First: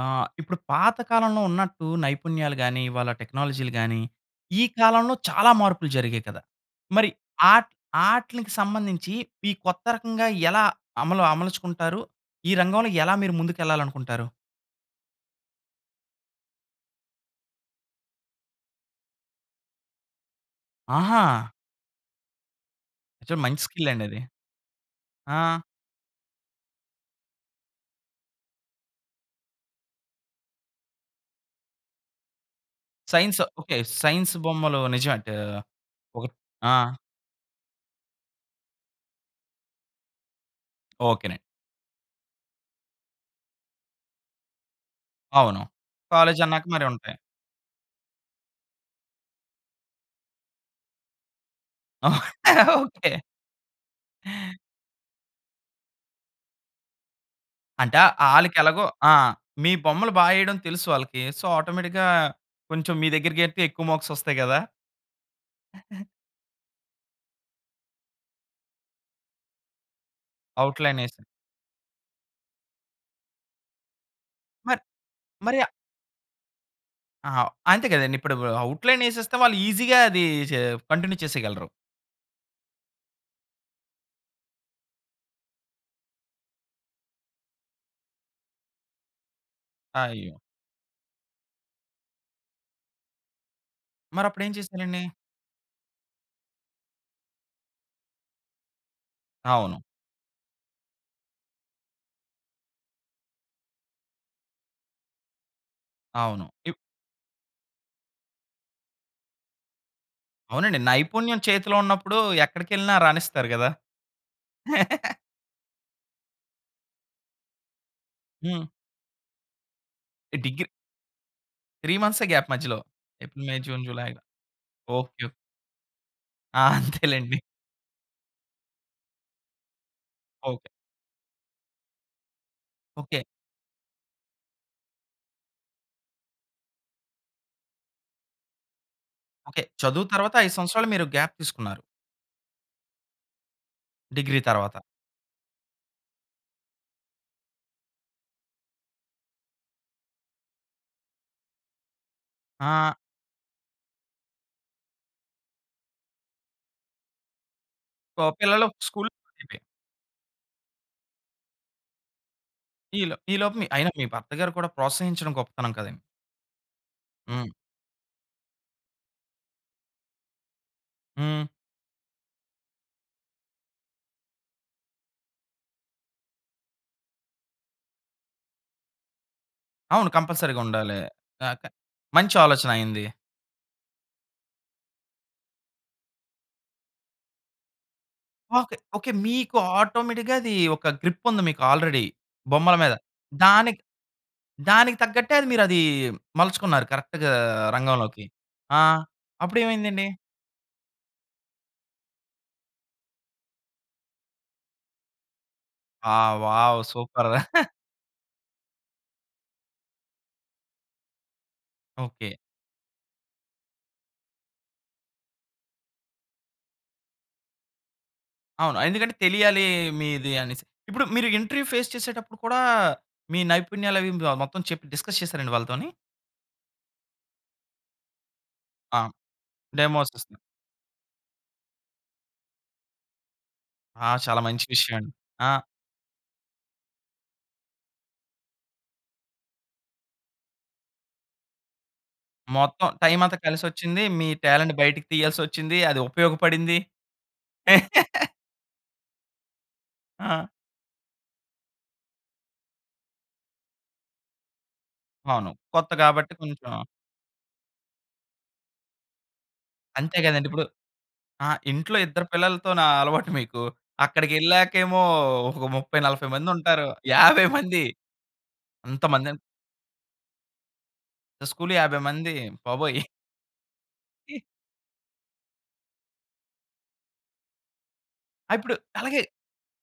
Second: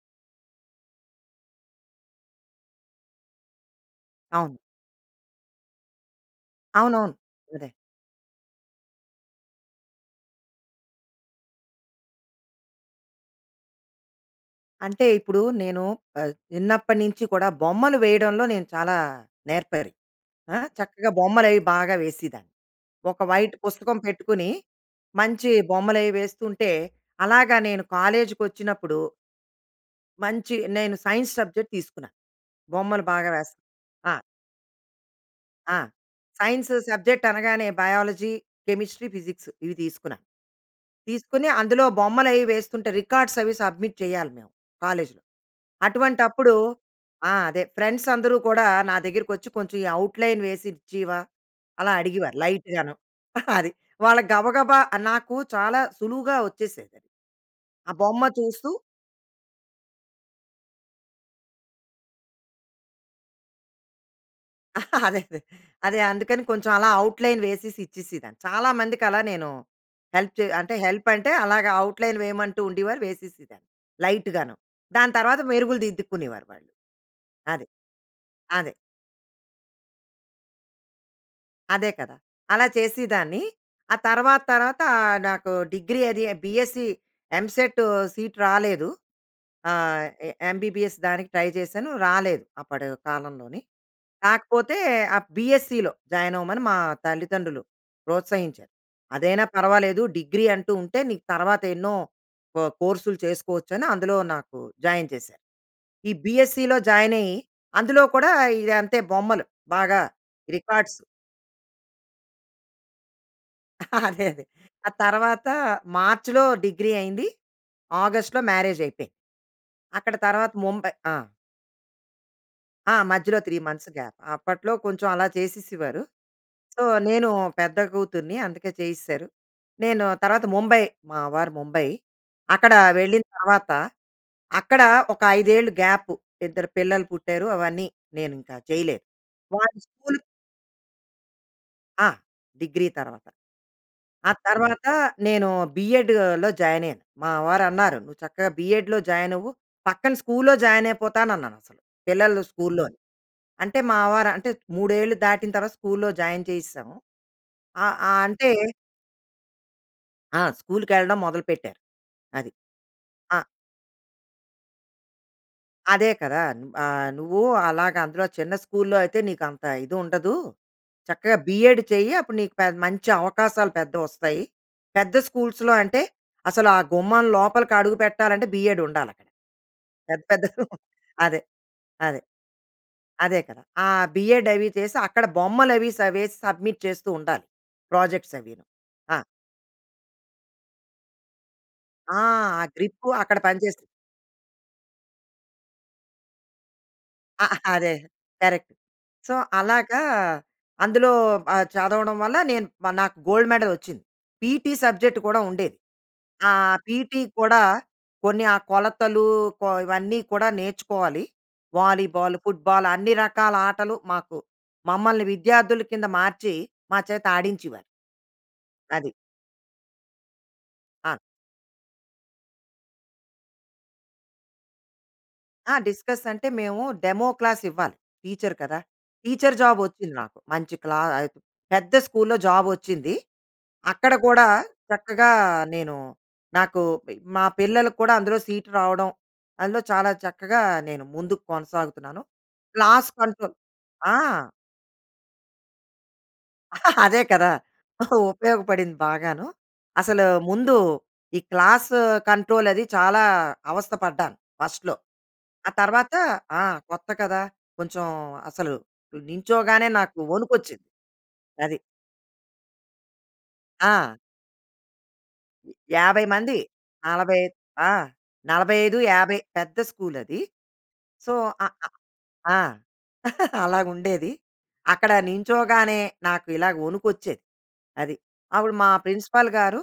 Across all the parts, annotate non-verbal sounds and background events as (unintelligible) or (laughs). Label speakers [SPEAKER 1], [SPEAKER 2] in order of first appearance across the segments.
[SPEAKER 1] ఆ! ఇప్పుడు పాత కాలంలో ఉన్నట్టు నైపుణ్యాలు గాని, ఇవాళ టెక్నాలజీలు గాని
[SPEAKER 2] అవును.
[SPEAKER 1] ఈ కాలంలో చాలా మార్పులు జరిగాయి కదా! మరి
[SPEAKER 2] అవునవును. అదే.
[SPEAKER 1] ఆట్ ఆట్లినికి సంబంధించి ఈ కొత్త రకంగా ఎలా అమలు అమలుచుకుంటారు? ఈ రంగంలో ఎలా మీరు ముందుకెళ్ళాలి అనుకుంటారు?
[SPEAKER 2] అంటే, ఇప్పుడు నేను ఆహ్, చిన్నప్పటి నుంచి కూడా బొమ్మలు వేయడంలో నేను చాలా నేర్పరి. ఆహ్, చక్కగా
[SPEAKER 1] ఆహా!
[SPEAKER 2] బొమ్మలు అవి బాగా వేసిదాన్ని. ఒక
[SPEAKER 1] అచ్చా!
[SPEAKER 2] వైట్
[SPEAKER 1] మంచి స్కిల్
[SPEAKER 2] పుస్తకం
[SPEAKER 1] అండి అది.
[SPEAKER 2] పెట్టుకొని, మంచి
[SPEAKER 1] ఆ!
[SPEAKER 2] బొమ్మలు అవి వేస్తుంటే, అలాగా నేను కాలేజ్‌కి వచ్చినప్పుడు... మంచి నేను సైన్స్ సబ్జెక్ట్ తీసుకున్నా. బొమ్మలు బాగా
[SPEAKER 1] సైన్స్
[SPEAKER 2] వేస్
[SPEAKER 1] ఓకే.
[SPEAKER 2] ఆ!
[SPEAKER 1] సైన్స్ బొమ్మలు నిజం అంటే ఆహ్,
[SPEAKER 2] ఆ!
[SPEAKER 1] ఒక
[SPEAKER 2] సైన్స్
[SPEAKER 1] ఆ!
[SPEAKER 2] సబ్జెక్ట్ అనగానే బయాలజీ, కెమిస్ట్రీ, ఫిజిక్స్ ఇవి తీసుకున్నా.
[SPEAKER 1] ఓకేనండి.
[SPEAKER 2] తీసుకొని, అందులో బొమ్మలు అయి వేస్తుంటే రికార్డ్స్ అవి సబ్మిట్ చేయాలి మేము కాలేజ్‌లో.
[SPEAKER 1] అవును.
[SPEAKER 2] అటువంటి
[SPEAKER 1] కాలేజ్
[SPEAKER 2] అప్పుడు
[SPEAKER 1] అన్నాక మరి ఉంటాయి.
[SPEAKER 2] ఆ! అదే. ఫ్రెండ్స్ అందరూ కూడా నా దగ్గరకకొచ్చి, "కొంచెం అవుట్‌లైన్ వేసిచ్చివా" అలా అడిగేవారు
[SPEAKER 1] (laughs)
[SPEAKER 2] లైట్ గాను.
[SPEAKER 1] ఓకే.
[SPEAKER 2] (chuckles) అది. వాళ్ళ గబగబా నాకు చాలా సులువుగా వచ్చేసేది. ఆ
[SPEAKER 1] అంటే
[SPEAKER 2] బొమ్మ
[SPEAKER 1] ఆళ్ళకి
[SPEAKER 2] చూస్తూ
[SPEAKER 1] ఎలాగో ఆ! మీ బొమ్మలు బాగా ఏయడం తెలుసు ఆళ్ళకి. సో, ఆటోమేటిక్‌గా కొంచెం మీ దగ్గరికి ఎడితే ఎక్కువ మార్క్స్ వస్తాయి గదా!
[SPEAKER 2] (chuckles) అదే, అదే. అదే
[SPEAKER 1] (chuckles)
[SPEAKER 2] అందుకని కొంచెం అలా అవుట్‌లైన్ వేసేసి ఇచ్చేసిదాన్ని. చాలా మందికి అలా నేను హెల్ప్ చే అంటే
[SPEAKER 1] అవుట్‌లైన్
[SPEAKER 2] హెల్ప్
[SPEAKER 1] ఏసి
[SPEAKER 2] అంటే అలాగ అవుట్‌లైన్ వేయమంటూ ఉండివారు వేసేసేదాన్ని. లైట్ గాను.
[SPEAKER 1] మరి
[SPEAKER 2] దాని తర్వాత
[SPEAKER 1] మరియా
[SPEAKER 2] మెరుగులు దిద్దుకునేవారు వాళ్ళు.
[SPEAKER 1] ఆ!
[SPEAKER 2] అది.
[SPEAKER 1] అంతే కదండీ ఇప్పుడు
[SPEAKER 2] అదే.
[SPEAKER 1] అవుట్‌లైన్ ఏసేస్తే వాళ్ళు ఈజిగా అదీ చే కంటిన్యూ చేసేయగలరు.
[SPEAKER 2] అదే కదా. అలా చేసిదాన్ని, ఆ తర్వాత తర్వాత నాకు డిగ్రీ అది బీఎస్సీ, ఎంసెట్ సీట్ రాలేదు. ఆహ్,
[SPEAKER 1] అయ్యో!
[SPEAKER 2] ఎంబీబీఎస్ దానికి ట్రై చేశాను, రాలేదు అప్పటి కాలంలోనే.
[SPEAKER 1] మరి అప్పుడు ఏం
[SPEAKER 2] కాకపోతే,
[SPEAKER 1] చేసారండి?
[SPEAKER 2] ఆ బీఎస్సీలో జాయిన్ అవ్వమని మా తల్లిదండ్రులు ప్రోత్సహించారు. అదైనా
[SPEAKER 1] అవును.
[SPEAKER 2] పర్వాలేదు, డిగ్రీ అంటూ ఉంటే, నీకు తర్వాత ఎన్నో కొ కోర్సులు చేసుకోవచ్చని అందులో నాకు జాయిన్ చేసారు. ఈ
[SPEAKER 1] అవును. ఇ
[SPEAKER 2] బీఎస్సీ‌లో జాయినయ్యి అందులో కూడా ఇంతే బొమ్మలు, బాగా
[SPEAKER 1] అవునండి.
[SPEAKER 2] రికార్డ్స్.
[SPEAKER 1] నైపుణ్యం చేతిలో ఉన్నప్పుడు ఎక్కడికెళ్ళినా రాణిస్తారు గదా!
[SPEAKER 2] (chuckles) అదే అదే. ఆ
[SPEAKER 1] (laughs)
[SPEAKER 2] తరువాత మార్చ్‌లో డిగ్రీ అయింది. ఆగస్ట్‌లో
[SPEAKER 1] హ్మ్.
[SPEAKER 2] మ్యారేజ్ అయిపోయింది. అక్కడ తర్వాత
[SPEAKER 1] డిగిర్
[SPEAKER 2] ముంబై ఆ!
[SPEAKER 1] 3 మంత్సే గ్యాప్, మధ్యలో
[SPEAKER 2] ఆ! మధ్యలో
[SPEAKER 1] April,
[SPEAKER 2] 3
[SPEAKER 1] May, June,
[SPEAKER 2] months
[SPEAKER 1] July.
[SPEAKER 2] Gap. అప్పట్లో కొంచెం అలా
[SPEAKER 1] ఓకె.
[SPEAKER 2] చేసేసేవారు.
[SPEAKER 1] ఆ!
[SPEAKER 2] సో,
[SPEAKER 1] (giggles)
[SPEAKER 2] నేను
[SPEAKER 1] అంతేలెండి.
[SPEAKER 2] పెద్ద కూతుర్ని అందుకే చేసేసారు. నేను తర్వాత
[SPEAKER 1] ఓకె.
[SPEAKER 2] ముంబై. మా వారు ముంబై. అక్కడ
[SPEAKER 1] ఓకె.
[SPEAKER 2] వెళ్ళిన తర్వాత, అక్కడ ఒక 5 ఏళ్ళు గ్యాప్ ఇద్దరు పిల్లలు పుట్టారు. అవన్నీ, నేను ఇంకా చేయలేదు.
[SPEAKER 1] ఓకె.
[SPEAKER 2] వాళ్ళు
[SPEAKER 1] చదువు
[SPEAKER 2] స్కూల్
[SPEAKER 1] తర్వాత, 5 సంవత్సరాలు మీరు గ్యాప్ తీసుకున్నారు.
[SPEAKER 2] ఆ! డిగ్రీ తర్వాత. ఆ
[SPEAKER 1] డిగ్రీ తర్వాత.
[SPEAKER 2] తర్వాత నేను బిఎడ్‌లో జాయిన్ అయ్యాను. మా వారు అన్నారు, "నువ్వు చక్కగా బిఎడ్‌‌లో జాయిన్ అవ్వు." పక్కన స్కూల్‌లో జాయిన్ అయిపోతాను అన్నాను అసలు. పిల్లలు
[SPEAKER 1] ఆ!
[SPEAKER 2] స్కూల్‌లోని. అంటే, మా వారు అంటే 3 ఏళ్ళు దాటిన తర్వాత స్కూల్‌లో జాయిన్ చేయిసాము. అ అ
[SPEAKER 1] ప
[SPEAKER 2] అంటే
[SPEAKER 1] పిల్లలు స్కూల్‌ (unintelligible)
[SPEAKER 2] ఆ! స్కూల్‌కెళ్ళడం మొదలు పెట్టారు. అది.
[SPEAKER 1] ఈలో ఈ
[SPEAKER 2] ఆ
[SPEAKER 1] లోపు అయినా, మీ భర్తగారు కూడా ప్రోత్సహించడం గొప్పతనం కదండి!
[SPEAKER 2] అదే కదా! ఆహ్, నువ్వు
[SPEAKER 1] హ్మ్.
[SPEAKER 2] అలాగా అందులో చిన్న స్కూల్‌లో అయితే, నీకు అంత ఇది ఉండదు. చక్కగా
[SPEAKER 1] హ్మ్.
[SPEAKER 2] బి‌ఎడ్ చెయ్యి, అప్పుడు నీకు పె మంచి అవకాశాలు పెద్ద‌వి వస్తాయి. పెద్ద స్కూల్స్‌లో అంటే, అసలు ఆ గుమ్మం లోపలికి అడుగు పెట్టాలంటే, బిఎడ్ ఉండాలి అక్కడ.
[SPEAKER 1] అవును,
[SPEAKER 2] పెద్ద, పెద్ద
[SPEAKER 1] కంపల్సరీ‌గా
[SPEAKER 2] (giggles)
[SPEAKER 1] ఉండాలి.
[SPEAKER 2] అదే,
[SPEAKER 1] గాక
[SPEAKER 2] అదే.
[SPEAKER 1] మంచి ఆలోచన ఆయనది.
[SPEAKER 2] అదే కదా! ఆ బిఎడ్ అవి చేసి, అక్కడ బొమ్మలు అవి సా వేసి, సబ్మిట్ చేస్తూ ఉండాలి. ప్రొజెక్ట్స్ అవిను.
[SPEAKER 1] ఓకె. ఓకె.
[SPEAKER 2] ఆ!
[SPEAKER 1] మీకు ఆటోమేటిక్‌గా అది, ఒక గ్రిప్ ఉంది, మీకు ఆల్రెడీ.
[SPEAKER 2] ఆ! ఆ
[SPEAKER 1] బొమ్మల మీద.
[SPEAKER 2] గ్రిపు అక్కడ పని చేస్
[SPEAKER 1] దానికి, దానికి తగ్గట్టే మీరు అది మలుచుకున్నారు కరెక్ట్‌గా
[SPEAKER 2] ఆ (giggles) అదే
[SPEAKER 1] రంగంలోకి.
[SPEAKER 2] కరెక్ట్.
[SPEAKER 1] ఆ!
[SPEAKER 2] సో,
[SPEAKER 1] అప్పుడు
[SPEAKER 2] అలాగా
[SPEAKER 1] ఏమైందండి?
[SPEAKER 2] అందులో ఆహ్, చదవడం వల్ల నేను నాకు గోల్డ్ మెడల్ వచ్చింది. పీటీ సబ్జెక్ట్ కూడా ఉండేది.
[SPEAKER 1] వావ్!
[SPEAKER 2] ఆహ్,
[SPEAKER 1] వావ్!
[SPEAKER 2] PT
[SPEAKER 1] super.
[SPEAKER 2] కూడా
[SPEAKER 1] (chuckles)
[SPEAKER 2] కొన్ని ఆ కొలతలు, కొ ఇవన్నీ కూడా నేర్చుకోవాలి. Volleyball,
[SPEAKER 1] okay.
[SPEAKER 2] ఫూట్‌బాల్ అన్ని రకాల ఆటలు మాకు, మమ్మల్ని విద్యార్థుల కింద మార్చి, మా చేత ఆడించేవారు.
[SPEAKER 1] అవును.
[SPEAKER 2] అది.
[SPEAKER 1] ఎందుకంటే, తెలియాలి మీది అనేసి. ఇప్పుడు
[SPEAKER 2] ఆ!
[SPEAKER 1] మీరు ఇంటర్వ్యూ ఫేస్ చేసేటప్పుడు కూడా, మీ నైపుణ్యాలు అవి మ మొత్తం చెప్పి డిస్కస్ చేసారండి
[SPEAKER 2] ఆ!
[SPEAKER 1] వాళ్ళతోని?
[SPEAKER 2] డిస్కస్ అంటే మేము డెమో క్లాస్ ఇవ్వాలి టీచర్ కదా!
[SPEAKER 1] ఆ!
[SPEAKER 2] టీచర్ జాబ్
[SPEAKER 1] డెమోస్
[SPEAKER 2] వచ్చింది నాకు. మంచి క్లా ఆహ్, పెద్ద స్కూల్‌లో జాబ్ వచ్చింది.
[SPEAKER 1] ఆ!
[SPEAKER 2] అక్కడ
[SPEAKER 1] చాలా
[SPEAKER 2] కూడా
[SPEAKER 1] మంచి విషయం అండి.
[SPEAKER 2] చక్కగా
[SPEAKER 1] ఆ!
[SPEAKER 2] నేను నాకు పి మా పిల్లలకు కూడా అందులో సీట్ రావడం. అందులో చాలా చక్కగా నేను ముందుకు కొనసాగుతున్నాను.
[SPEAKER 1] మొత్తం
[SPEAKER 2] క్లాస్
[SPEAKER 1] టైమ్ అంతా
[SPEAKER 2] కంట్రోల్
[SPEAKER 1] కలిసొచ్చింది,
[SPEAKER 2] ఆ!
[SPEAKER 1] మీ టాలెంట్ బయటికి తీయాల్సి వచ్చింది, అది ఉపయోగపడింది.
[SPEAKER 2] (chuckles) అదే కదా! (giggles)
[SPEAKER 1] (laughs)
[SPEAKER 2] ఉపయోగపడింది బాగాను. అసలు
[SPEAKER 1] ఆ!
[SPEAKER 2] ముందు ఈ క్లాస్ కంట్రోల్ అది చాలా అవస్థ పడ్డాను ఫస్ట్‌లో.
[SPEAKER 1] అవును.
[SPEAKER 2] ఆ
[SPEAKER 1] కొత్త
[SPEAKER 2] తర్వాత
[SPEAKER 1] కాబట్టి
[SPEAKER 2] ఆ!
[SPEAKER 1] కొంచెం
[SPEAKER 2] కొత్త కదా! కొంచెం అసలు నిన్చోగానే, నాకు
[SPEAKER 1] అంతే గదండి!
[SPEAKER 2] వణుకు
[SPEAKER 1] ఇప్పుడు
[SPEAKER 2] వచ్చింది.
[SPEAKER 1] ఆ!
[SPEAKER 2] అది.
[SPEAKER 1] ఇంట్లో ఇద్దరు పిల్లలతోనా అలవాటు (chuckles) మీకు.
[SPEAKER 2] ఆ!
[SPEAKER 1] అక్కడికెళ్ళాకేమో ఒక ముప్పై
[SPEAKER 2] 50
[SPEAKER 1] నలభై మంది
[SPEAKER 2] మంది.
[SPEAKER 1] ఉంటారు.
[SPEAKER 2] నలభై
[SPEAKER 1] 50 (chuckles) మంది.
[SPEAKER 2] ఆ! 45, 50
[SPEAKER 1] అంతమందెన్
[SPEAKER 2] పెద్ద స్కూల్ అది. సో, అఅ
[SPEAKER 1] స్కూల్‌‌లో 50 మంది.
[SPEAKER 2] ఆ!
[SPEAKER 1] బాబోయ్! (chuckles)
[SPEAKER 2] (chuckles) అలాగుండేది. అక్కడ నిన్చోగానే నాకు ఇలాగ వణుకు వచ్చేది. అది.
[SPEAKER 1] ఆ!
[SPEAKER 2] అప్పుడు
[SPEAKER 1] ఇప్పుడు
[SPEAKER 2] మా
[SPEAKER 1] అలాగే
[SPEAKER 2] ప్రిన్సిపల్ గారు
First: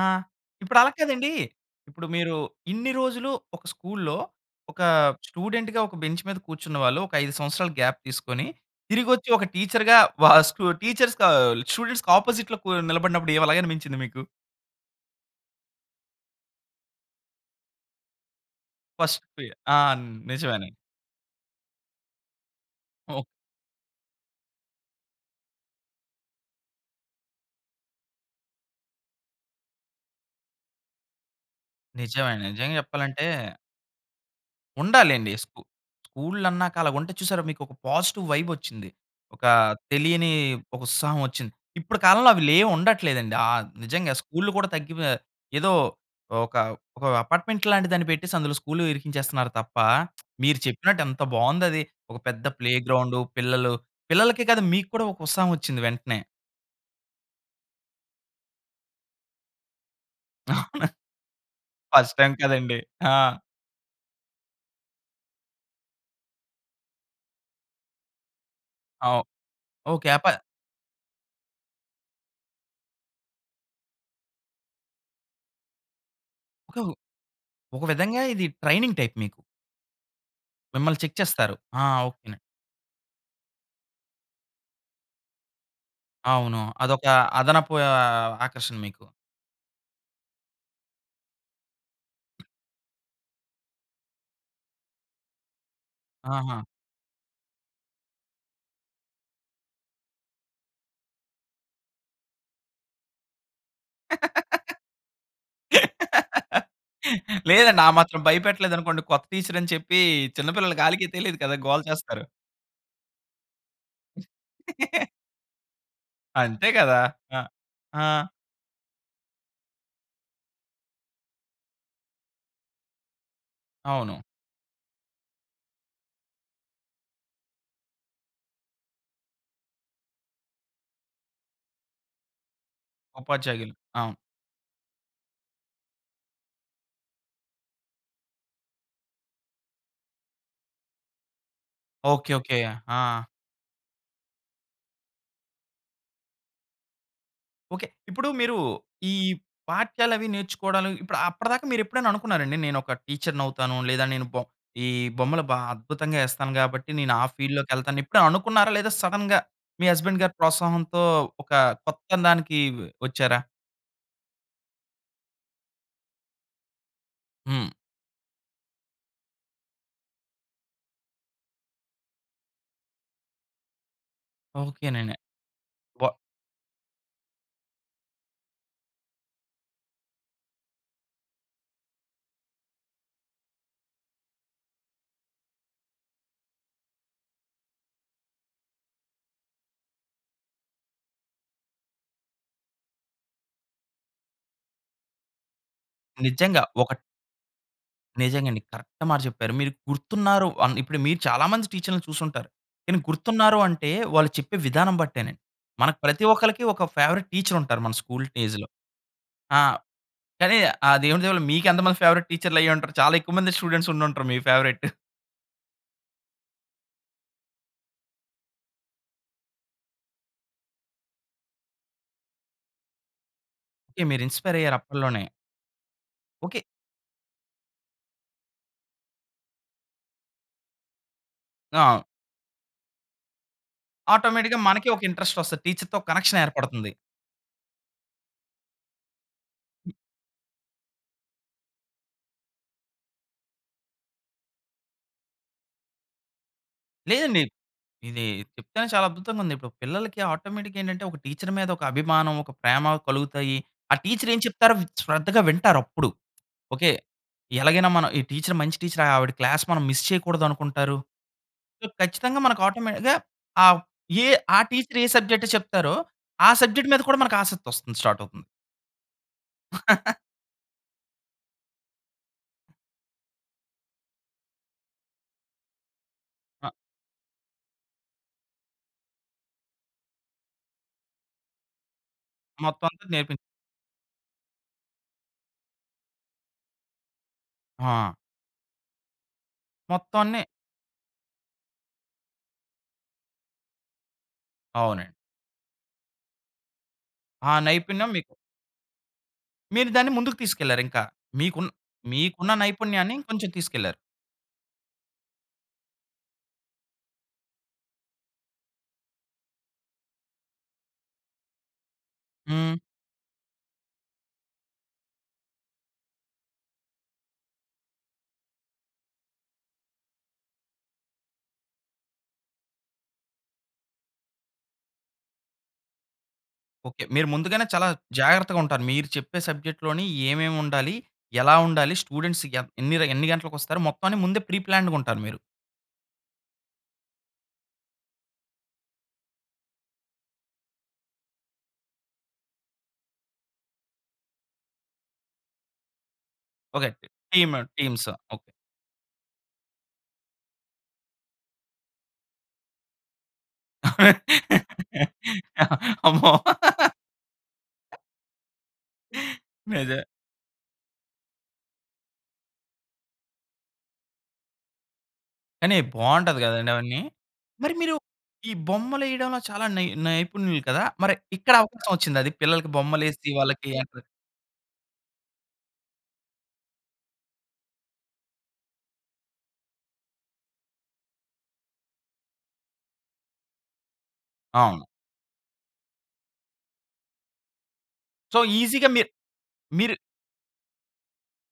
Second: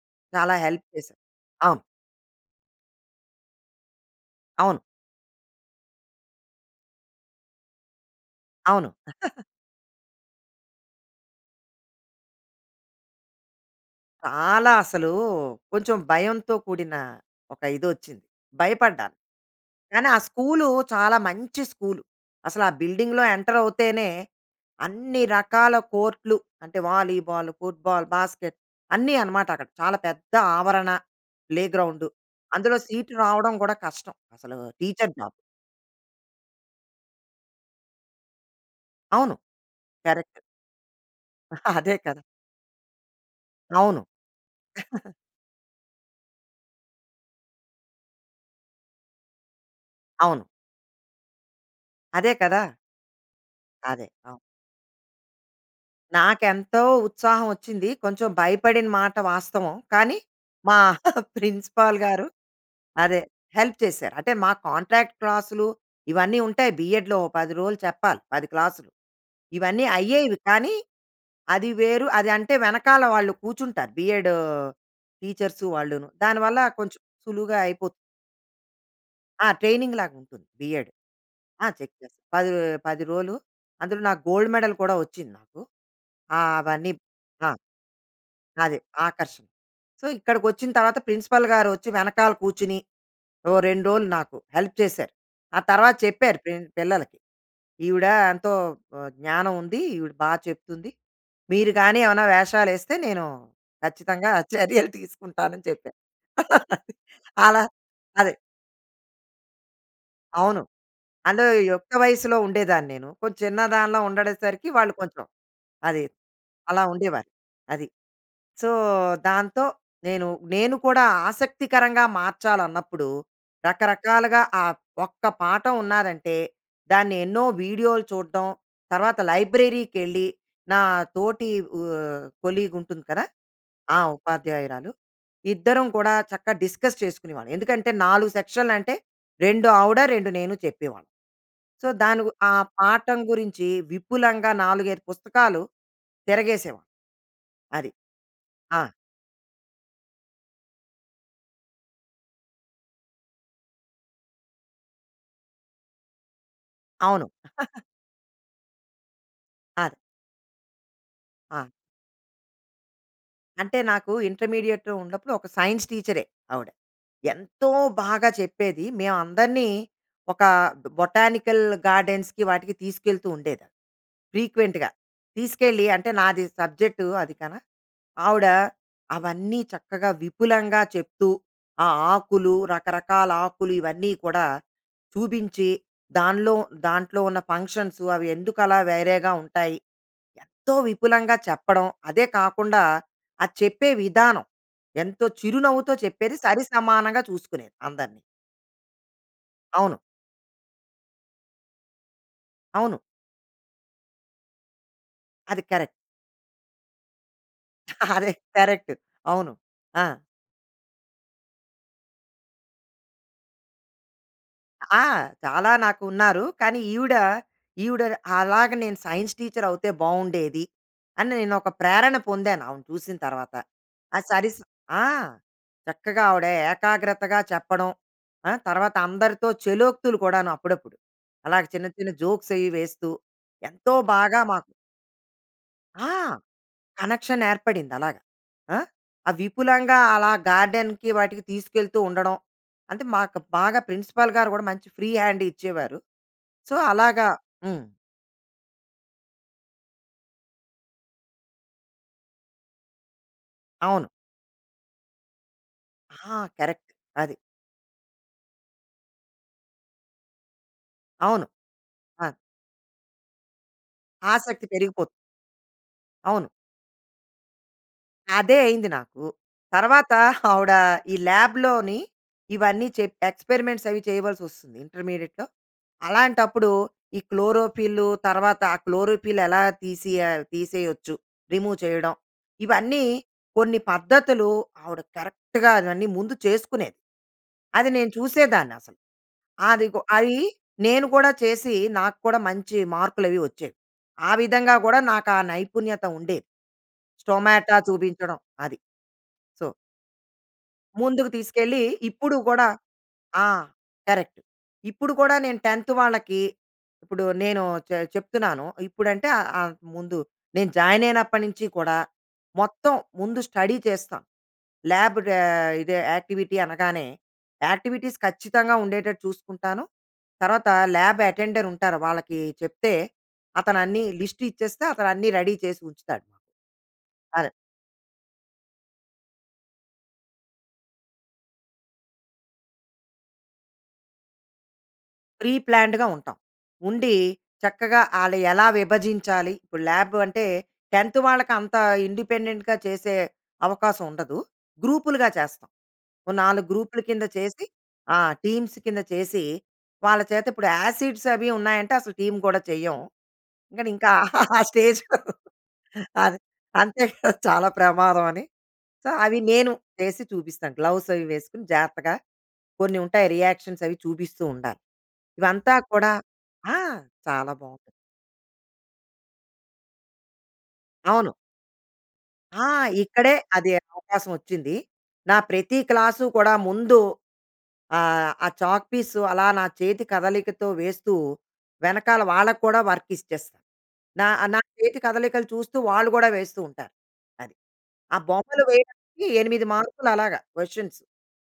[SPEAKER 1] ఆ!
[SPEAKER 2] చాలా
[SPEAKER 1] ఇప్పుడు
[SPEAKER 2] హెల్ప్
[SPEAKER 1] అలా
[SPEAKER 2] చేసారు.
[SPEAKER 1] కాదండి.
[SPEAKER 2] అవును.
[SPEAKER 1] ఇప్పుడు మీరు ఇన్ని రోజులు ఒక స్కూల్‌లో
[SPEAKER 2] అవును.
[SPEAKER 1] ఒక స్టూడెంట్‌గా ఒక బెంచ్ మీద కూర్చున్న వాళ్ళు. ఒక 5 సంవత్సరాలు గ్యాప్ తీసుకొని,
[SPEAKER 2] అవును.
[SPEAKER 1] తిరిగోచ్చి
[SPEAKER 2] (giggles)
[SPEAKER 1] ఒక టీచర్‌గా వా స్కో (chuckles) టీచర్స్‌కా స్టూడెంట్స్‌కి అపోజిట్‌లో కు నిలబడినప్పుడు ఏం ఎలాగ అనిపించింది మీకు?
[SPEAKER 2] చాలా అసలు, కొంచెం భయంతో కూడిన ఒక ఇదోచ్చింది, భయపడ్డాను.
[SPEAKER 1] ఫస్ట్ ప్ర ఆ!
[SPEAKER 2] కానీ ఆ స్కూలు
[SPEAKER 1] నిజమేనండి.
[SPEAKER 2] చాలా మంచి స్కూలు. అసలు ఆ
[SPEAKER 1] ఓహ్!
[SPEAKER 2] బిల్డింగ్‌లో ఎంటర్ అవుతేనే అన్ని రకాల కోర్ట్‌లు అంటే వాలీబాల్, ఫుట్‌బాల్, బాస్కెట్ అన్ని అనమాట అక్కడ చాలా పెద్ద ఆవరణ. ప్లేగ్రౌండ్
[SPEAKER 1] నిజమే అండి. నిజంగా
[SPEAKER 2] అందులో సీటు
[SPEAKER 1] జెప్పాలంటే
[SPEAKER 2] రావడం గూడా కష్టం. అసలు టీచర్ జాబ్.
[SPEAKER 1] ఉండాలండి. స్కు స్కూల్ అన్నాక అలా ఉంటే చూసారా! మీకు ఒక పాజిటివ్ వైబ్ వచ్చింది.
[SPEAKER 2] అవును
[SPEAKER 1] ఒక తెలియని
[SPEAKER 2] కరెక్ట్.
[SPEAKER 1] ఒక ఉత్సాహం వచ్చింది.
[SPEAKER 2] (giggles) అదే
[SPEAKER 1] ఇప్పుడు
[SPEAKER 2] కదా!
[SPEAKER 1] కాలంలో అవి లేవు ఉండట్లేదండి. ఆహ్,
[SPEAKER 2] అవును.
[SPEAKER 1] నిజంగా స్కూల్‌లు కూడా తగ్గిపో
[SPEAKER 2] (giggles)
[SPEAKER 1] ఏదో ఒక ఒక అపార్ట్మెంట్ లాంటి దాన్ని పెట్టేసి, అందులో స్కూల్‌లు ఇరికించేస్తున్నారు తప్ప. (smacks lips)
[SPEAKER 2] అవును.
[SPEAKER 1] మీరు చెప్పినట్టు, ఎంత బాగుందది. ఒక
[SPEAKER 2] అదే
[SPEAKER 1] పెద్ద
[SPEAKER 2] కదా!
[SPEAKER 1] ప్లేగ్రౌండ్ పిల్లలు.
[SPEAKER 2] అదే. అవును.
[SPEAKER 1] పిల్లలకే కాదు, మీకు కూడా ఒక ఉత్సాహం వచ్చింది వెంటనే.
[SPEAKER 2] నాకేంతో ఉత్సాహం వచ్చింది. కొంచెం భయపడిన మాట వాస్తవం. కానీ మా (giggles)
[SPEAKER 1] (chuckles)
[SPEAKER 2] ప్రిన్సిపల్
[SPEAKER 1] ఫస్ట్
[SPEAKER 2] గారు
[SPEAKER 1] టైమ్ కదండి. ఆ!
[SPEAKER 2] అదే హెల్ప్ చేసారు. అంటే మా కాంట్రాక్ట్ క్లాస్‌లు ఇవన్నీ ఉంటాయి బీఎడ్‌లో ఓ 10 రోజులు చెప్పాలి. 10 క్లాస్‌లు.
[SPEAKER 1] అవు
[SPEAKER 2] ఇవన్నీ
[SPEAKER 1] ఓకే. అప
[SPEAKER 2] అయ్యేవి కానీ, అది వేరు అది అంటే వెనకాల వాళ్ళు కూర్చుంటారు బీఎడ్‌ టీచర్స్ వాళ్ళును దాని వల్ల కొంచెం సులువుగా
[SPEAKER 1] ఒక
[SPEAKER 2] అయిపోతు
[SPEAKER 1] విధంగా ఇది ట్రైనింగ్ టైప్ మీకు.
[SPEAKER 2] ఆ! ట్రైనింగ్ లాగా ఉంటుంది బిఎడ్.
[SPEAKER 1] మిమ్మల్ని చెక్ చేస్తారు.
[SPEAKER 2] ఆ!
[SPEAKER 1] ఆ!
[SPEAKER 2] చెక్ చేస్తా.
[SPEAKER 1] ఓకే.
[SPEAKER 2] పది 10 రోలు, అందులో నాకు గోల్డ్ మెడల్ కూడా వచ్చింది నాకు. ఆ!
[SPEAKER 1] అవును.
[SPEAKER 2] అవన్నీ
[SPEAKER 1] అదొక
[SPEAKER 2] ఆ!
[SPEAKER 1] అదనపు ఆహ్, ఆకర్షణ
[SPEAKER 2] అది
[SPEAKER 1] మీకు.
[SPEAKER 2] ఆకర్షణ సో, ఇక్కడికి వచ్చిన తర్వాత ప్రిన్సిపల్ గారు వచ్చి వెనకాల కూర్చొని. ఓ 2 రోజులు నాకు హెల్ప్ చేసారు. ఆ తర్వాత చెప్పారు ప్రిన్
[SPEAKER 1] ఆహా!
[SPEAKER 2] పిల్లలకి. ఈవిడ ఎంతో ఆహ్, జ్ఞానం ఉంది. ఈవిడ బాగా చెప్తుంది. మీరు గాని ఏమన్నా వేషాలు యేస్తే నేను ఖచ్చితంగా! చర్యలు తీసుకుంటానని చెప్పాను.
[SPEAKER 1] (laughs)
[SPEAKER 2] అలా
[SPEAKER 1] లేదండి. ఆ మాత్రం
[SPEAKER 2] అదే.
[SPEAKER 1] భయపెట్టలేదు అనుకోండి. కొత్త టీచర్ అని చెప్పి
[SPEAKER 2] అవును.
[SPEAKER 1] చిన్నపిల్లలు ఆలికి తెలియదు
[SPEAKER 2] అండ్
[SPEAKER 1] కదా!
[SPEAKER 2] ఈ
[SPEAKER 1] గోల
[SPEAKER 2] యుక్త
[SPEAKER 1] చేస్తారు.
[SPEAKER 2] వయస్సులో ఉండేదాన్ని నేను. కొంచం చిన్న దానిలా ఉండే సరికి వాళ్ళు
[SPEAKER 1] (chuckles)
[SPEAKER 2] కొంచెం అది
[SPEAKER 1] అంతే
[SPEAKER 2] అలా
[SPEAKER 1] కదా!
[SPEAKER 2] ఉండేవారు.
[SPEAKER 1] ఆ!
[SPEAKER 2] అది.
[SPEAKER 1] ఆ!
[SPEAKER 2] సో, దాంతో నేను నేను కూడా ఆసక్తికరంగా మార్చాలన్నప్పుడు
[SPEAKER 1] అవును.
[SPEAKER 2] రకరకాలుగా ఆహ్, ఒక్క పాఠం ఉన్నాదంటే, దాన్ని ఎన్నో వీడియోలు చూడ్టం. తర్వాత లైబ్రరీకెళ్ళి నా తోటి ఆహ్, కొలీగ్ ఉంటుంది కదా!
[SPEAKER 1] ఉపాధ్యాయులు.
[SPEAKER 2] ఆ!
[SPEAKER 1] అవును.
[SPEAKER 2] ఉపాధ్యాయురాలు ఇద్దరం కూడా చక్కగా డిస్కస్ చేసుకునేవాళ్ళం. ఎందుకంటే, 4 సెక్షన్‌లు అంటే 2 ఆవుడ, 2 నేను చెప్పేవాళ్ళం. సో, దాని గు
[SPEAKER 1] ఓకే,
[SPEAKER 2] ఆ
[SPEAKER 1] ఓకే.
[SPEAKER 2] పాఠం
[SPEAKER 1] ఆ!
[SPEAKER 2] గురించి విపులంగా 4, 5 పుస్తకాలు తిరగేసేవాళ్ళం.
[SPEAKER 1] ఓకే.
[SPEAKER 2] అది.
[SPEAKER 1] ఇప్పుడు మీరు
[SPEAKER 2] ఆ!
[SPEAKER 1] ఈ పాఠ్యాలు అవి నేర్చుకోడలు ఇప్పుడు అప్పటిదాకా మీరు ఎప్పుడైనా అనుకున్నారండి, "నేను ఒక టీచర్‌నౌతాను లేదా నేను బో ఈ బొమ్మలు బా అద్భుతంగా ఎస్తాను కాబట్టి నేను ఆ
[SPEAKER 2] అవును.
[SPEAKER 1] ఫీల్డ్‌లోకి
[SPEAKER 2] (giggles)
[SPEAKER 1] ఎళ్తాను" ఎప్పుడైనా అనుకున్నారా? లేదా సడెన్‌గా మీ
[SPEAKER 2] అది.
[SPEAKER 1] హస్బేండ్ గారి ప్రోత్సాహంతో, ఒక
[SPEAKER 2] ఆ!
[SPEAKER 1] కొత్త దాన్కి వచ్చారా?
[SPEAKER 2] అంటే నాకు ఇంటర్మీడియేట్‌లో ఉన్నప్పుడు ఒక సైన్స్ టీచరే ఆవిడ. ఎంతో
[SPEAKER 1] హ్మ్.
[SPEAKER 2] బాగా చెప్పేది మేమందరినీ ఒక బొటానికల్ గార్డెన్స్‌కి వాటికి తీసుకెళ్తూ ఉండేది ఫ్రీక్వెంట్‌గా.
[SPEAKER 1] ఓకేనండి.
[SPEAKER 2] తీసుకెళ్ళి, అంటే
[SPEAKER 1] వా
[SPEAKER 2] నాది సబ్జెక్ట్ అది కదా! ఆవిడ అవన్నీ చక్కగా, విపులంగా చెప్తూ, ఆ ఆకులు, రకరకాల ఆకులు ఇవన్నీ కూడా చూపించి, దానిలో దాంట్లో ఉన్న ఫంక్షన్స్ అవి ఎందుకు అలా వేరేగా ఉంటాయి. ఎంతో విపులంగా చెప్పడం అదే కాకుండా ఆ చెప్పే విధానం ఎంతో చిరునవ్వుతో చెప్పేది
[SPEAKER 1] నిజంగా. ఒకట్
[SPEAKER 2] సరిసమానంగా చూసుకునేది అందరిని.
[SPEAKER 1] నిజంగా అండి. కరెక్ట్ మాట చెప్పారు. మీరు
[SPEAKER 2] అవును.
[SPEAKER 1] గుర్తు ఉన్నారు అన్ ఇప్పుడు మీరు చాలా మంచి టీచర్‌లని చూసుంటారు.
[SPEAKER 2] అవును.
[SPEAKER 1] కానీ గుర్తున్నారు అంటే, వాళ్ళు చెప్పే విధానం బట్టేనండి.
[SPEAKER 2] అది కరెక్ట్.
[SPEAKER 1] మనకు ప్రతి ఒక్కలకి ఒక ఫేవరెట్ టీచర్ ఉంటారు. మన
[SPEAKER 2] (giggles)
[SPEAKER 1] స్కూల్
[SPEAKER 2] అదే
[SPEAKER 1] డేస్‌లో.
[SPEAKER 2] కరెక్ట్. అవును.
[SPEAKER 1] ఆ!
[SPEAKER 2] ఆ!
[SPEAKER 1] కానీ, ఆ దేవుని దయ వల్ల మీకు ఎంతమంది ఫేవరెట్ టీచర్‌లు అయ్యి ఉంటారు. చాలా ఎక్కువ మందే స్టూడెంట్స్ ఉండుంటారు మీ ఫేవరెట్. (giggles)
[SPEAKER 2] ఆ! చాలా నాకు ఉన్నారు. కానీ ఈవిడ, ఈవిడ అలాగా నేను సైన్స్ టీచర్ అవుతే బాగుండేది, అని నేను ఒక ప్రేరణ పొందాను, ఆమెను చూసిన తర్వాత.
[SPEAKER 1] ఓకే.
[SPEAKER 2] ఆ
[SPEAKER 1] మీరు
[SPEAKER 2] సరి
[SPEAKER 1] ఇన్స్‌పైర్ అయ్యారు
[SPEAKER 2] ఆ!
[SPEAKER 1] అప్పడ్లోనే.
[SPEAKER 2] చక్కగా ఆవిడ
[SPEAKER 1] ఓకే.
[SPEAKER 2] ఏకాగ్రతగా చెప్పడం. ఆ! తర్వాత అందరితో చలోక్తులు కూడాను, అప్పుడప్పుడు. అలాగ చిన్న
[SPEAKER 1] ఆ!
[SPEAKER 2] చిన్న జోక్స్ అవి వేస్తూ, ఎంతో బాగా
[SPEAKER 1] ఆటోమేటిక్‌గా
[SPEAKER 2] మాకు
[SPEAKER 1] మనకే ఒక ఇంటరెస్ట్ వస్తది. టీచర్‌తో
[SPEAKER 2] ఆ!
[SPEAKER 1] కనెక్షన్ ఏర్పడుతుంది.
[SPEAKER 2] కనెక్షన్ ఏర్పడింది అలాగా. ఆ! ఆ విపులంగా అలా గార్డెన్‌కి వాటికి తీసుకెళ్తూ ఉండడం. అంటే మాకు బాగా ప్రిన్సిపల్ గారు గూడా మంచి ఫ్రీ హ్యాండ్ ఇచ్చేవారు. సో, అలాగా
[SPEAKER 1] లేదండి.
[SPEAKER 2] హ్మ్.
[SPEAKER 1] ఇది చెప్తేనే చాలా అద్భుతంగా ఉంది. ఇప్పుడు పిల్లలకి ఆటోమేటిక్‌గా ఏంటంటే, ఒక టీచర్ మీద ఒక అభిమానం, ఒక ప్రేమ కలుగుతాయి. ఆ
[SPEAKER 2] అవును.
[SPEAKER 1] టీచర్ ఏం చెప్తారో వి శ్రద్ధగా వింటారు అప్పుడు.
[SPEAKER 2] ఆ! Correct
[SPEAKER 1] okay.
[SPEAKER 2] అది.
[SPEAKER 1] "ఎలాగైనా మనం ఈ టీచర్ మంచి టీచర్ ఆవిడ క్లాస్ మనం మిస్ చేయకూడదు" అనుకుంటారు.
[SPEAKER 2] అవును. ఆ!
[SPEAKER 1] ఖచ్చితంగా మనకు ఆటోమేటిక్‌గా ఆహ్, ఎ ఆ
[SPEAKER 2] ఆసక్తి
[SPEAKER 1] టీచర్ ఏ
[SPEAKER 2] పెరిగిపోతుంది.
[SPEAKER 1] సబ్జెక్టే చెప్తారో,
[SPEAKER 2] అవును.
[SPEAKER 1] ఆ సబ్జెక్ట్ మీద కూడా మనకు ఆసక్తి వస్తుంది. స్టార్ట్ అవుతుంది.
[SPEAKER 2] అదే అయింది నాకు. తర్వాత
[SPEAKER 1] (chuckles)
[SPEAKER 2] ఆవిడ (chuckles) ఈ ల్యాబ్‌లోని ఇవన్నీ చెప్పాక ఎక్స్పెరిమెంట్స్ అవి చేయవలసి వస్తుంది ఇంటర్మీడియేట్‌లో.
[SPEAKER 1] అ
[SPEAKER 2] అలాంటప్పుడు ఈ క్లోరోఫిల్ తర్వాత ఆ క్లోరోఫిల్ ఎలా తీసియాల్ తీసేయోచ్చు రిమూవ్ చేయడం.
[SPEAKER 1] మొత్తం అంతా
[SPEAKER 2] ఇవన్నీ
[SPEAKER 1] నేర్పిం
[SPEAKER 2] కొన్ని పద్ధతులు ఆవిడ కరెక్ట్‌గా అవన్నీ ముందు చేసుకునేది. అది నేను
[SPEAKER 1] ఆ!
[SPEAKER 2] చూసేదాన్ని అసలు. అది కు
[SPEAKER 1] మొత్తం
[SPEAKER 2] అది
[SPEAKER 1] అన్నీ
[SPEAKER 2] నేను కూడా చేసి, నాకు కూడా మంచి మార్కులు అవి వచ్చేవి. ఆ విధంగా గూడా
[SPEAKER 1] అవునండి.
[SPEAKER 2] నాకు ఆ నైపుణ్యత ఉండేది.
[SPEAKER 1] ఆ
[SPEAKER 2] స్టోమాట
[SPEAKER 1] నైపుణ్యం మీకు
[SPEAKER 2] చూపించడం అది. సో
[SPEAKER 1] మీరు దాన్ని ముందుకు తీసుకెళ్లారు ఇంకా.
[SPEAKER 2] ముందుకు
[SPEAKER 1] మీకు ఉన్
[SPEAKER 2] తీసుకెళ్ళి ఇప్పుడు
[SPEAKER 1] మీకు ఉన్న
[SPEAKER 2] గూడా
[SPEAKER 1] నైపుణ్యాన్ని
[SPEAKER 2] ఆ!
[SPEAKER 1] కొంచెం తీసుకెళ్లారు.
[SPEAKER 2] కరెక్ట్. ఇప్పుడు కూడా నేను 10థ్ వాళ్ళకి. ఇప్పుడు నేను చె చెప్తున్నాను. ఇప్పుడంటే ఆహ్, ముందు నేను జాయిన్ అయినప్పటి నుంచి కూడా,
[SPEAKER 1] హ్మ్.
[SPEAKER 2] మొత్తం ముందు స్టడీ చేస్తాను. ల్యాబ్ ర ఇది యాక్టివిటీ అనగానే యాక్టివిటీస్ ఖచ్చితంగా! ఉండేటట్టు చూసుకుంటాను. తర్వాత ల్యాబ్ అటెండర్ ఉంటారు. వాళ్ళకి చెప్తే అతను అన్ని లిస్ట్ ఇచ్చేస్తే, అతను అన్ని రెడీ చేసి ఉంచుతాడు.
[SPEAKER 1] ఓకే. మీరు
[SPEAKER 2] అదే.
[SPEAKER 1] ముందుగానే చాలా జాగ్రత్తగా ఉంటారు. మీరు చెప్పే సబ్జెక్ట్‌లోని ఏమేమి ఉండాలి, ఎలా ఉండాలి. స్టూడెంట్స్ ఎంత్ ఎన్నిర ఎన్ని గంటలకొస్తారు మొత్తాన్ని, ముందే ప్రీప్లాన్డ్‌గా ఉంటారు మీరు.
[SPEAKER 2] ప్రీ ప్లాన్డ్‌గా ఉంటాం. ఉండి, చక్కగా ఆళ్ళు ఎలా విభజించాలి. ఇప్పుడు ల్యాబ్ అంటే 10థ్ వాళ్ళకి అంత ఇండిపెండెంట్‌గా చేసే అవకాశం ఉండదు. గ్రూప్‌లుగా చేస్తాం. ఓ 4
[SPEAKER 1] ఓకే.
[SPEAKER 2] గ్రూప్‌ల కింద
[SPEAKER 1] టీం,
[SPEAKER 2] చేసి
[SPEAKER 1] టీమ్స్
[SPEAKER 2] ఆ!
[SPEAKER 1] ఓకే.
[SPEAKER 2] టీమ్స్ కింద చేసి వాళ్ళ చేత ఇప్పుడు యాసిడ్స్ అవి ఉన్నాయంటే, అసలు టీమ్ కూడా చెయ్యం. కానీ ఇంకా ఆ స్టేజ్
[SPEAKER 1] అమ్మో!
[SPEAKER 2] అదే అంతే చాలా ప్రమాదం అని. సో, అవి నేను
[SPEAKER 1] నిజే
[SPEAKER 2] చేసి చూపిస్తాను. గ్లోవ్స్ అవి వేసుకొని జాగ్రత్తగా కొన్ని ఉంటాయి రియాక్షన్స్ అవి చూపిస్తూ ఉండాలి. ఇవంతా
[SPEAKER 1] కానీ
[SPEAKER 2] కూడా
[SPEAKER 1] బాగుంటది గదండి!
[SPEAKER 2] ఆ!
[SPEAKER 1] అవన్నీ.
[SPEAKER 2] చాలా
[SPEAKER 1] మరి
[SPEAKER 2] బాగుంటుంది.
[SPEAKER 1] మీరు ఈ బొమ్మలేయడంలో చాలా నై నైపుణ్యులు కదా! మరి
[SPEAKER 2] అవును.
[SPEAKER 1] ఇక్కడ అవకాశం వచ్చిందా, అది
[SPEAKER 2] ఆ!
[SPEAKER 1] పిల్లలకి బొమ్మలు
[SPEAKER 2] ఇక్కడే
[SPEAKER 1] యేసి
[SPEAKER 2] అది
[SPEAKER 1] వాళ్ళకి (unintelligible)
[SPEAKER 2] అవకాశం వచ్చింది. నా ప్రతి క్లాసు కూడా, ముందు ఆహ్, ఆ చాక్ పీసు అలా నా చేతి కదలికతో వేస్తూ, వెనకాల వాళ్ళకి కూడా వర్క్ ఇచ్చేస్తా. నా నా
[SPEAKER 1] అవును.
[SPEAKER 2] చేతి కదలికలు చూస్తూ, వాళ్ళు గూడా వేస్తూ ఉంటారు. అది. ఆ
[SPEAKER 1] సో,
[SPEAKER 2] బొమ్మలు
[SPEAKER 1] ఈసీగా మీరు,
[SPEAKER 2] వేయడానికి 8
[SPEAKER 1] మీరు
[SPEAKER 2] మార్కులు అలాగా క్వెషన్స్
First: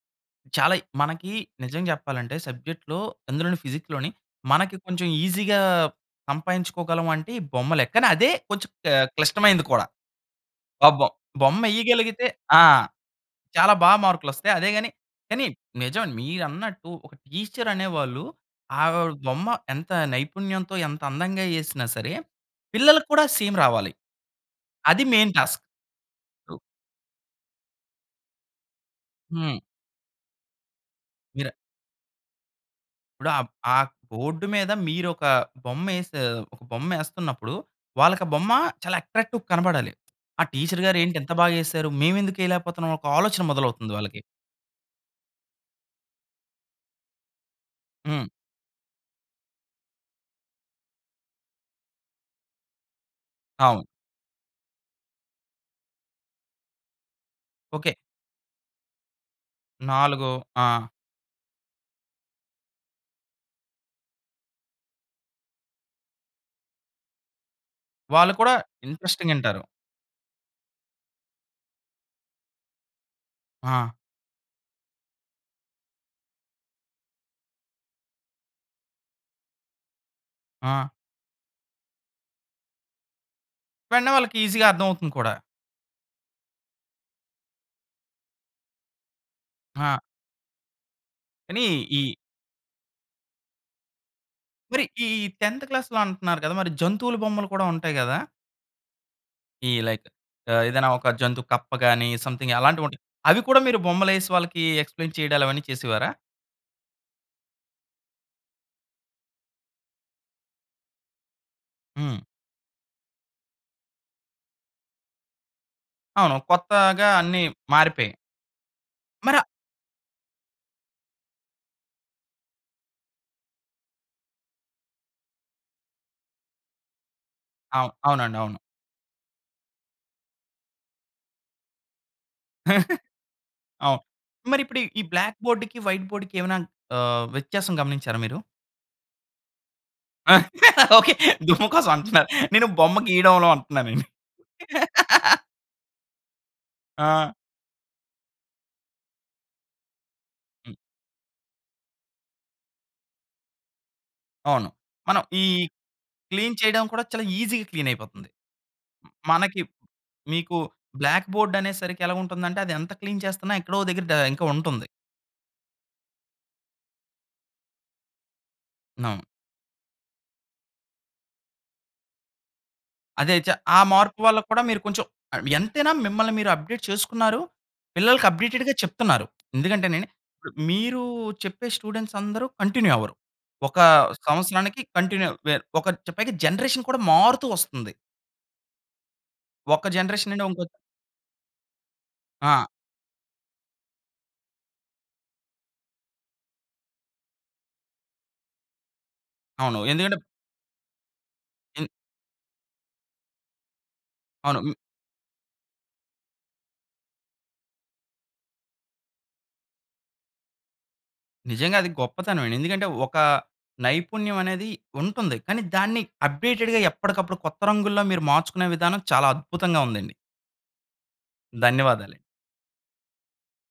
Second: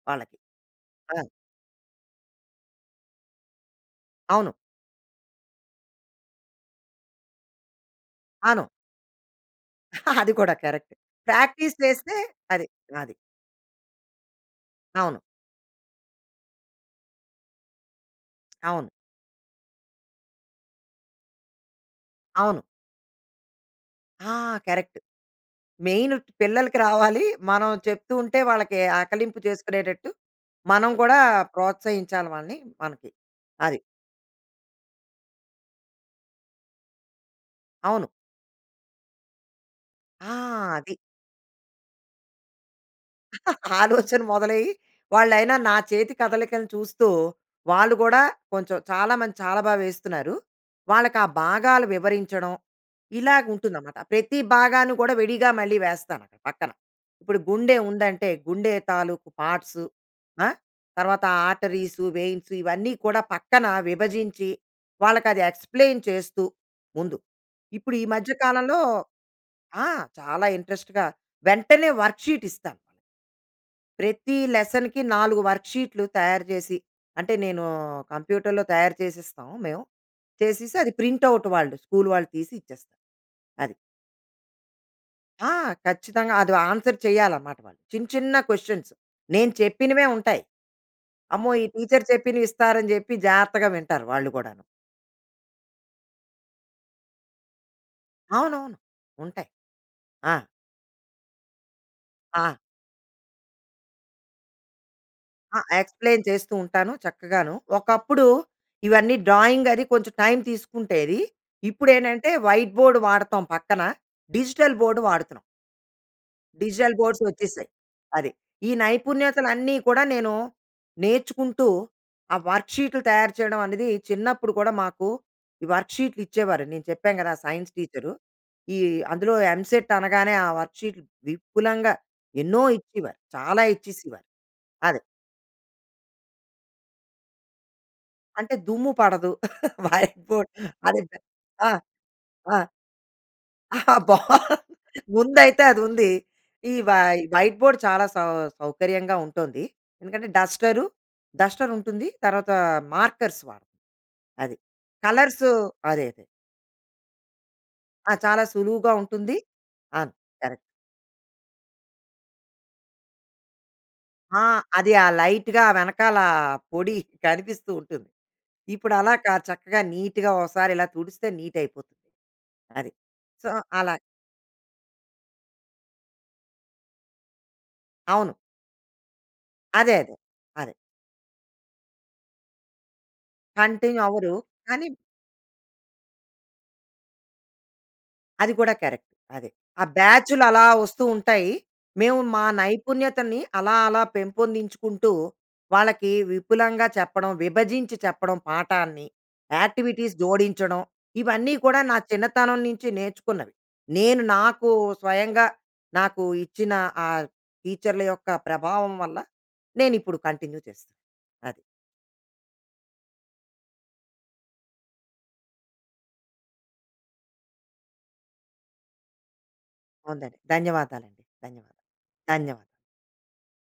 [SPEAKER 2] వాళ్ళకి
[SPEAKER 1] చాలాయి
[SPEAKER 2] ఆ!
[SPEAKER 1] మనకి నిజం జెప్పాలంటే సబ్జెక్ట్‌లో, అందులోని ఫిజిక్‌లోని
[SPEAKER 2] అవును.
[SPEAKER 1] మనకి కొంచెం ఈసీగా సంపాదించుకోగలం అంటే బొమ్మలే. కానీ అదే
[SPEAKER 2] అవును.
[SPEAKER 1] కొంచెం ఆహ్, క్లిష్టమైంది కూడా.
[SPEAKER 2] (giggles) అది కూడా
[SPEAKER 1] ఆ
[SPEAKER 2] కరెక్టే
[SPEAKER 1] బొ బొమ్మ
[SPEAKER 2] ప్రాక్టీస్ చేస్తే
[SPEAKER 1] యేయగలిగితే ఆ!
[SPEAKER 2] అది. అది.
[SPEAKER 1] చాలా బా మార్కులు వస్తాయి. అదే గాని
[SPEAKER 2] అవును.
[SPEAKER 1] కానీ నిజమే మీరన్నట్టు ఒక టీచర్ అనేవాళ్ళు. ఆ
[SPEAKER 2] అవును.
[SPEAKER 1] బొమ్మ ఎంత నైపుణ్యంతో, ఎంత అందంగా ఏసినా సరే,
[SPEAKER 2] అవును.
[SPEAKER 1] పిల్లలకు కూడా సేమ్ రావాలి.
[SPEAKER 2] ఆ! కరెక్ట్
[SPEAKER 1] అది మెయిన్ టాస్క్.
[SPEAKER 2] మెయిన్ పిల్లలకి రావాలి. మనం చెప్తూ ఉంటే, వాళ్ళకి ఆకలింపు
[SPEAKER 1] హ్మ్.
[SPEAKER 2] చేసుకునేటట్టు మనం గూడా
[SPEAKER 1] మీర
[SPEAKER 2] ప్రోత్సహించాలి వాళ్ళని మనకి
[SPEAKER 1] ఇప్పుడు ఆహ్, ఆ
[SPEAKER 2] అది.
[SPEAKER 1] బోర్డ్ మీద మీరోక బొమ్మ యేసి ఒక బొమ్మ వేస్తున్నప్పుడు
[SPEAKER 2] అవును.
[SPEAKER 1] వాళ్ళక బొమ్మ చాలా అట్రాక్టివ్‌గా కనపడాలి.
[SPEAKER 2] ఆ!
[SPEAKER 1] "ఆ! టీచర్
[SPEAKER 2] అది.
[SPEAKER 1] గారు ఏంటి ఇంత బాగా యేసారు. మేము ఎందుకు యేయలేకపోతున్నాం" ఒక ఆలోచన
[SPEAKER 2] (giggles)
[SPEAKER 1] మొదలవుతుంది
[SPEAKER 2] ఆలోచన
[SPEAKER 1] వాళ్ళకి.
[SPEAKER 2] మొదలయ్యి వాళ్ళైనా నా చేతి కదలికలు చూస్తూ, వాళ్ళు గూడా
[SPEAKER 1] హ్మ్.
[SPEAKER 2] కొంచెం చాలా మంది చాలా బాగా వేస్తున్నారు. వాళ్ళకి ఆ భాగాలు వివరించడం. ఇలాగా ఉంటుంది
[SPEAKER 1] అవును.
[SPEAKER 2] అనమాట. ప్రతి భాగాన్ని కూడా విడిగా మళ్ళీ వేస్తాను, పక్కన. ఇప్పుడు
[SPEAKER 1] ఓకే.
[SPEAKER 2] గుండెవుందంటే, గుండె తాలూకు పార్ట్స్
[SPEAKER 1] నాలుగో
[SPEAKER 2] ఆ!
[SPEAKER 1] ఆ!
[SPEAKER 2] తర్వాత ఆర్టరీస్, వేయిన్స్ ఇవన్నీ కూడా, పక్కన విభజించి, వాళ్ళకి అది ఎక్స్‌ప్లెయిన్ చేస్తూ ముందు. ఇప్పుడు ఈ మధ్య
[SPEAKER 1] వాళ్ళు కూడా
[SPEAKER 2] కాలంలో
[SPEAKER 1] ఇంట్రెస్టింగ్ ఇంటారు.
[SPEAKER 2] ఆ! చాలా ఇంట్రెస్ట్‌గా వెంటనే వర్క్ షీట్ ఇస్తా...
[SPEAKER 1] ఆ!
[SPEAKER 2] ప్రతి లెసన్‌కి 4 వర్క్ షీట్‌లు తయారు జేసి. అంటే నేను కంప్యూటర్‌లో తయారు చేసిస్తాం, మేము. చేసిస్తే
[SPEAKER 1] ఆ!
[SPEAKER 2] అది ప్రింట్ అవుట్ వాళ్ళు స్కూల్ వాళ్ళు తీసి ఇచ్చేస్తారు. అది.
[SPEAKER 1] వెంటనే వాళ్ళకి ఈసీగా అర్థం అవుతుంది కూడా.
[SPEAKER 2] ఆ! ఖచ్చితంగా అది ఆన్సర్ చేయాలనమాట. చిన్న, చిన్న క్వెషన్స్. నేను
[SPEAKER 1] ఆ!
[SPEAKER 2] చెప్పినవే ఉంటాయి. "అమ్మో!
[SPEAKER 1] కానీ
[SPEAKER 2] ఈ టీచర్
[SPEAKER 1] ఈ
[SPEAKER 2] చెప్పిన్వి ఇస్తారని" జెప్పి జాగ్రత్తగా వింటారు వాళ్ళు గూడాను.
[SPEAKER 1] మరి ఈ ఈ 10థ్ క్లాస్‌లో అంటున్నారు కదా! మరి జంతువుల బొమ్మలు కూడా ఉంటాయి గదా...
[SPEAKER 2] అవును. ఉంటాయి.
[SPEAKER 1] ఈ లైక్
[SPEAKER 2] ఆ!
[SPEAKER 1] ఆహ్, ఏదైనా ఒక జంతు కప్ప కాని, సంథింగ్
[SPEAKER 2] ఆ!
[SPEAKER 1] అలాంటివి ఉంటాయి. అవి కూడా మీరు బొమ్మలు యేసి, వాళ్ళకి ఎక్స్‌ప్లెయిన్ చేయడాలు
[SPEAKER 2] ఆ!
[SPEAKER 1] అవన్నీ చేసేవారా?
[SPEAKER 2] ఎక్స్‌ప్లెయిన్ చేస్తూ ఉంటాను చక్కగాను. ఒకప్పుడు ఇవన్నీ డ్రాయింగ్ అది కొంచెం టైమ్ తీసుకుంటేది. ఇప్పుడు
[SPEAKER 1] హ్మ్.
[SPEAKER 2] ఏంటంటే, వైట్ బోర్డ్ వాడతాం పక్కన డిజిటల్ బోర్డ్ వాడుతున్నాం.
[SPEAKER 1] అవును.
[SPEAKER 2] డిజిటల్
[SPEAKER 1] కొత్తగా
[SPEAKER 2] బోర్డ్స్
[SPEAKER 1] అన్నీ
[SPEAKER 2] వచ్చేసాయి.
[SPEAKER 1] మారిపోయాయి.
[SPEAKER 2] అది. ఈ
[SPEAKER 1] మర
[SPEAKER 2] నైపుణ్యతలు అన్నీ కూడా నేను నేర్చుకుంటూ ఆ వర్క్ షీట్‌లు తయారు చేయడం అనేది చిన్నప్పుడు కూడా మాకు ఈ వర్క్ షీట్‌లు ఇచ్చేవారు నేను చెప్పాను కదా సైన్స్
[SPEAKER 1] అవును.
[SPEAKER 2] టీచర్.
[SPEAKER 1] అవునండి అవును.
[SPEAKER 2] ఈ అందులో ఎంసెట్ అనగానే ఆ వర్క్ షీట్ విపులంగా ఎన్నో
[SPEAKER 1] (chuckles)
[SPEAKER 2] ఇచ్చేవారు చాలా
[SPEAKER 1] అవును.
[SPEAKER 2] ఇచ్చేసేవారు.
[SPEAKER 1] మరి ఇప్పుడు
[SPEAKER 2] అదే.
[SPEAKER 1] ఈ బ్లాక్ బోర్డ్‌కి వైట్ బోర్డ్‌కి ఏమైనా ఆహ్, వ్యత్యాసం గమనించారా మీరు?
[SPEAKER 2] అంటే దుమ్ము పడదు. White board
[SPEAKER 1] okay.
[SPEAKER 2] (unintelligible)
[SPEAKER 1] దుమ్ము
[SPEAKER 2] ఆ!
[SPEAKER 1] కోసం అంటున్నారు.
[SPEAKER 2] ఆ!
[SPEAKER 1] నేను బొమ్మ గీయడంలో అంటున్నాను నేను.
[SPEAKER 2] బాగుంది. ముందైతే అది ఉంది ఈ వై
[SPEAKER 1] ఆ!
[SPEAKER 2] వైట్ బోర్డ్ చాలా సౌ సౌకర్యంగా ఉంటుంది. ఎందుకంటే
[SPEAKER 1] హ్మ్.
[SPEAKER 2] డస్టర్ డస్టర్ ఉంటుంది తర్వాత మార్కర్స్ వాడుతాం. అది.
[SPEAKER 1] అవును. మనం
[SPEAKER 2] కలర్స్
[SPEAKER 1] ఈ
[SPEAKER 2] అదే అదే.
[SPEAKER 1] క్లీన్ చేయడం కూడా చాలా ఈజీ‌గా క్లీన్
[SPEAKER 2] ఆ!
[SPEAKER 1] అయిపోతుంది.
[SPEAKER 2] చాలా సులువుగా ఉంటుంది.
[SPEAKER 1] మనకి
[SPEAKER 2] ఆ!
[SPEAKER 1] మీకు
[SPEAKER 2] కరెక్ట్.
[SPEAKER 1] బ్లాక్‌బోర్డ్ అనేసరికి ఎలా ఉంటుందంటే అది ఎంత క్లీన్ చేస్తున్నా ఎక్కడో ఒక దగ్గర ద
[SPEAKER 2] ఆ!
[SPEAKER 1] ఇంకా ఉంటుంది.
[SPEAKER 2] అది ఆ లైట్‌గా వెనకాల పొడి కనిపిస్తూ ఉంటుంది. ఇప్పుడు అలా
[SPEAKER 1] అవును.
[SPEAKER 2] చక్కగా నీట్‌గా ఒకసారి ఇలా తుడిస్తే నీట్ అయిపోతుంది. అది.
[SPEAKER 1] అదే చ
[SPEAKER 2] సో,
[SPEAKER 1] ఆ
[SPEAKER 2] అలా
[SPEAKER 1] మార్పు వల్ల కూడా మీరు కొంచెం ఆహ్ ఎంతైనా మిమ్మల్ని మీరు అప్డేట్ చేసుకున్నారు. పిల్లలకి
[SPEAKER 2] అవును.
[SPEAKER 1] అప్డేటెడ్‌గా చెప్తున్నారు.
[SPEAKER 2] అదే
[SPEAKER 1] ఎందుకంటేనండి
[SPEAKER 2] అదే. అదే.
[SPEAKER 1] మీరు చెప్పే స్టూడెంట్స్ అందరూ కంటిన్యూ అవ్వరు. ఒక ఆ!
[SPEAKER 2] కంటిన్యూ అవ్వదు.
[SPEAKER 1] సంవత్సరానికి
[SPEAKER 2] కానీ
[SPEAKER 1] కంటిన్యూ ఒక పైగ జనరేషన్ కూడా మారుతూ వస్తుంది.
[SPEAKER 2] అది కూడా కరెక్ట్ అదే. ఆ
[SPEAKER 1] ఒక్క జనరేషన్
[SPEAKER 2] బ్యాచ్‌లు
[SPEAKER 1] నుండి
[SPEAKER 2] అలా
[SPEAKER 1] ఇంకో
[SPEAKER 2] వస్తూ ఉంటాయి. మేము మా
[SPEAKER 1] ఆ!
[SPEAKER 2] నైపుణ్యతని అలా అలా పెంపొందించుకుంటూ వాళ్ళకి విపులంగా చెప్పడం, విభజించి చెప్పడం పాఠాన్ని
[SPEAKER 1] అవును
[SPEAKER 2] యాక్టివిటీస్
[SPEAKER 1] ఎందుకంటే
[SPEAKER 2] జోడించడం, ఇవన్నీ కూడా
[SPEAKER 1] ఇన్
[SPEAKER 2] నా చిన్నతనం నుంచి నేర్చుకున్నవి. నేను
[SPEAKER 1] అవును.
[SPEAKER 2] నాకు
[SPEAKER 1] హ్మ్.
[SPEAKER 2] స్వయంగా నాకు ఇచ్చిన ఆ టీచర్ల యొక్క ప్రభావం వల్ల నేను ఇప్పుడు కంటిన్యూ చేస్తున్నాను. అది.
[SPEAKER 1] నిజంగా అది గొప్పతనమే. ఎందుకంటే ఒక నైపుణ్యం అనేది ఉంటుంది. కానీ దాన్ని అప్డేటెడ్‌గా ఎప్పటికప్పుడు కొత్త రంగు‌‌ల్లో మీరు మార్చుకునే విధానం చాలా అద్భుతంగా ఉందండి.
[SPEAKER 2] ఉందండి. ధన్యవాదాలండి. ధన్యవాదాలు
[SPEAKER 1] ధన్యవాదాలు.
[SPEAKER 2] ధన్యవాదాలు.